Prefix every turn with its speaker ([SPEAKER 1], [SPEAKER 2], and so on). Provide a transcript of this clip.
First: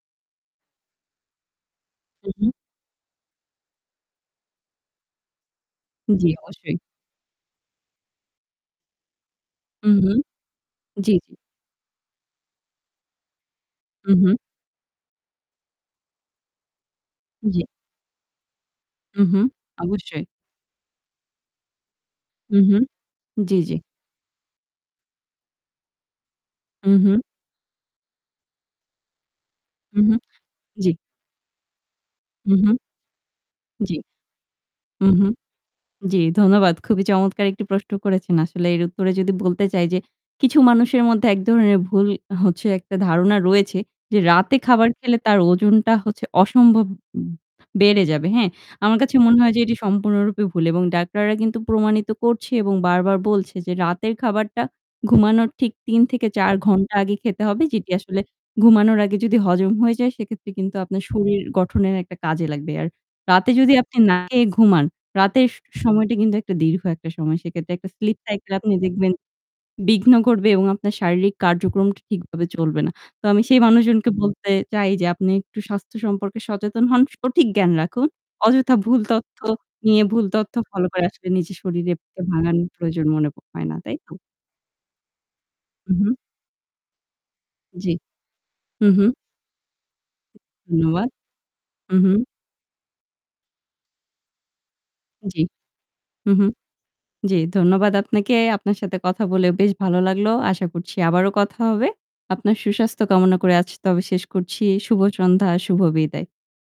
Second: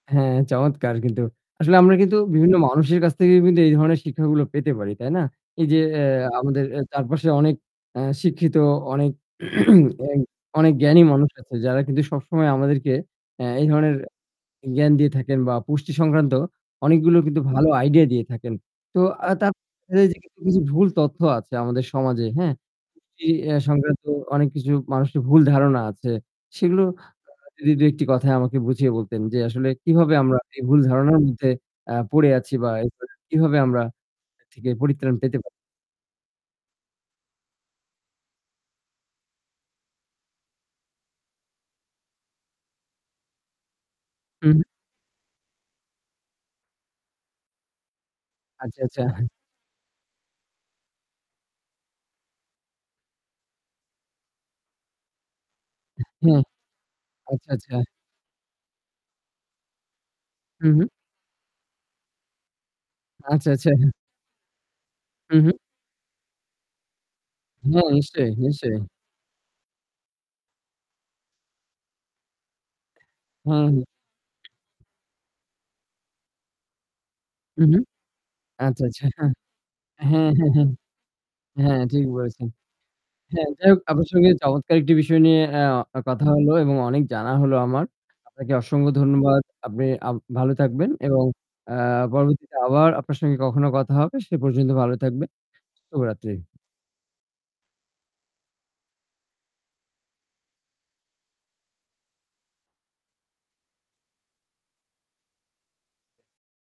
[SPEAKER 1] হ্যাঁ, চমৎকার কিন্তু। আসলে আমরা কিন্তু
[SPEAKER 2] হু, হু।
[SPEAKER 1] বিভিন্ন মানুষের কাছ থেকে কিন্তু এই ধরনের শিক্ষাগুলো পেতে পারি, তাই না? এই যে অ্যা
[SPEAKER 2] জি,
[SPEAKER 1] আমাদের
[SPEAKER 2] অবশ্যই।
[SPEAKER 1] এ চারপাশে অনেক অ্যা শিক্ষিত অনেক
[SPEAKER 2] হু, হু,
[SPEAKER 1] এগ অনেক জ্ঞানী
[SPEAKER 2] জি,
[SPEAKER 1] মানুষ
[SPEAKER 2] জি।
[SPEAKER 1] আছে যারা কিন্তু সবসময় আমাদেরকে অ্যা এই ধরনের
[SPEAKER 2] হু, হু।
[SPEAKER 1] জ্ঞান দিয়ে থাকেন বা পুষ্টি সংক্রান্ত অনেকগুলোর কিন্তু
[SPEAKER 2] জ্বী।
[SPEAKER 1] ভালো আইডিয়া দিয়ে থাকেন। তো আ
[SPEAKER 2] উহুম,
[SPEAKER 1] তার মাঝে
[SPEAKER 2] অবশ্যই।
[SPEAKER 1] কিছু, কিছু ভুল তথ্য আছে আমাদের সমাজে, হ্যাঁ?
[SPEAKER 2] উহুম,
[SPEAKER 1] পুষ্টি অ্যা
[SPEAKER 2] জি, জি।
[SPEAKER 1] সংক্রান্ত অনেক কিছু মানুষের ভুল ধারণা আছে। সেগুলোর আ
[SPEAKER 2] উহুম।
[SPEAKER 1] আ যদি ২-১ টি কথায় আমাকে বুঝিয়ে বলতেন যে আসলে
[SPEAKER 2] হু, হু,
[SPEAKER 1] কিভাবে আমরা এই ভুল
[SPEAKER 2] জি।
[SPEAKER 1] ধারণার মধ্যে আ পড়ে আছি
[SPEAKER 2] হু,
[SPEAKER 1] বা
[SPEAKER 2] হু।
[SPEAKER 1] [unintelligible] কিভাবে আমরা
[SPEAKER 2] জি।
[SPEAKER 1] এর থেকে
[SPEAKER 2] হুম,
[SPEAKER 1] পরিত্রাণ
[SPEAKER 2] হুম।
[SPEAKER 1] পেতে পারি।
[SPEAKER 2] জি, ধন্যবাদ। খুবই চমৎকার একটি প্রশ্ন করেছেন। আসলে এর উত্তরে যদি বলতে চাই যে কিছু মানুষের মধ্যে ১ ধরনের ভুল হচ্ছে একটা ধারণা রয়েছে যে রাতে
[SPEAKER 1] হুম।
[SPEAKER 2] খাবার খেলে তার ওজনটা হচ্ছে অসম্ভব উব বেড়ে যাবে, হ্যাঁ?
[SPEAKER 1] আচ্ছা,
[SPEAKER 2] আমার
[SPEAKER 1] আচ্ছা।
[SPEAKER 2] কাছে
[SPEAKER 1] হ্যাঁ।
[SPEAKER 2] মনে হয় যে এটি সম্পূর্ণরূপে ভুল এবং ডাক্তাররা কিন্তু প্রমাণিত করছে এবং বারবার বলছে যে রাতের খাবারটা ঘুমানোর ঠিক ৩
[SPEAKER 1] অ্যা
[SPEAKER 2] থেকে
[SPEAKER 1] হ্যাঁ।
[SPEAKER 2] ৪ ঘণ্টা আগে খেতে
[SPEAKER 1] আচ্ছা,
[SPEAKER 2] হবে।
[SPEAKER 1] আচ্ছা।
[SPEAKER 2] যেটি আসলে ঘুমানোর আগে যদি হজম হয়ে যায়, সেক্ষেত্রে
[SPEAKER 1] হু,
[SPEAKER 2] কিন্তু
[SPEAKER 1] হু।
[SPEAKER 2] আপনার শরীর গঠনের একটা কাজে লাগবে। আর
[SPEAKER 1] আচ্ছা,
[SPEAKER 2] রাতে
[SPEAKER 1] আচ্ছা।
[SPEAKER 2] যদি আপনি না খেয়ে ঘুমান
[SPEAKER 1] হু,
[SPEAKER 2] রাতের
[SPEAKER 1] হু।
[SPEAKER 2] স সময়টা কিন্তু একটা দীর্ঘ একটা সময়। সেক্ষেত্রে
[SPEAKER 1] হ্যাঁ,
[SPEAKER 2] একটা sleep
[SPEAKER 1] নিশ্চয়ই,
[SPEAKER 2] cycle আপনি
[SPEAKER 1] নিশ্চয়ই।
[SPEAKER 2] দেখবেন বিঘ্ন করবে এবং আপনার শারীরিক কার্যক্রমটা ঠিকভাবে চলবে না। তো আমি সেই
[SPEAKER 1] হ্যাঁ, হুম।
[SPEAKER 2] মানুষজনকে বলতে চাই যে আপনি একটু স্বাস্থ্য সম্পর্কে সচেতন হন, সঠিক
[SPEAKER 1] হু,
[SPEAKER 2] জ্ঞান
[SPEAKER 1] হু।
[SPEAKER 2] রাখুন। অযথা
[SPEAKER 1] আচ্ছা,
[SPEAKER 2] ভুল
[SPEAKER 1] আচ্ছা হ্যাঁ,
[SPEAKER 2] তথ্য নিয়ে ভুল
[SPEAKER 1] হ্যাঁ,
[SPEAKER 2] তথ্য
[SPEAKER 1] হ্যাঁ।
[SPEAKER 2] ফলো করে আসলে নিজের
[SPEAKER 1] হ্যাঁ,
[SPEAKER 2] শরীরে
[SPEAKER 1] ঠিক বলেছেন।
[SPEAKER 2] ভাঙানোর প্রয়োজন মনে
[SPEAKER 1] হ্যাঁ,
[SPEAKER 2] হয়
[SPEAKER 1] যাই
[SPEAKER 2] না।
[SPEAKER 1] হোক
[SPEAKER 2] তাই
[SPEAKER 1] আপনার
[SPEAKER 2] তো?
[SPEAKER 1] সঙ্গে চমৎকার একটি বিষয় নিয়ে অ্যা
[SPEAKER 2] উহুম।
[SPEAKER 1] কথা হলো এবং অনেক জানা হলো আমার।
[SPEAKER 2] জি।
[SPEAKER 1] আপনাকে
[SPEAKER 2] হু,
[SPEAKER 1] অসংখ্য
[SPEAKER 2] হু।
[SPEAKER 1] ধন্যবাদ। আপনে আব ভালো থাকবেন
[SPEAKER 2] ধন্যবাদ।
[SPEAKER 1] এবং অ্যা
[SPEAKER 2] হু, হু।
[SPEAKER 1] পরবর্তীতে আবার আপনার সাথে কখনো কথা হবে সে পর্যন্ত ভালো থাকবেন।
[SPEAKER 2] জি। হুম,
[SPEAKER 1] শুভরাত্রি।
[SPEAKER 2] হুম। জি, ধন্যবাদ আপনাকে। আপনার সাথে কথা বলে বেশ ভালো লাগলো। আশা করছি আবারো কথা হবে। আপনার সুস্বাস্থ্য কামনা করে আজ তবে শেষ করছি। শুভ সন্ধ্যা, শুভ বিদায়।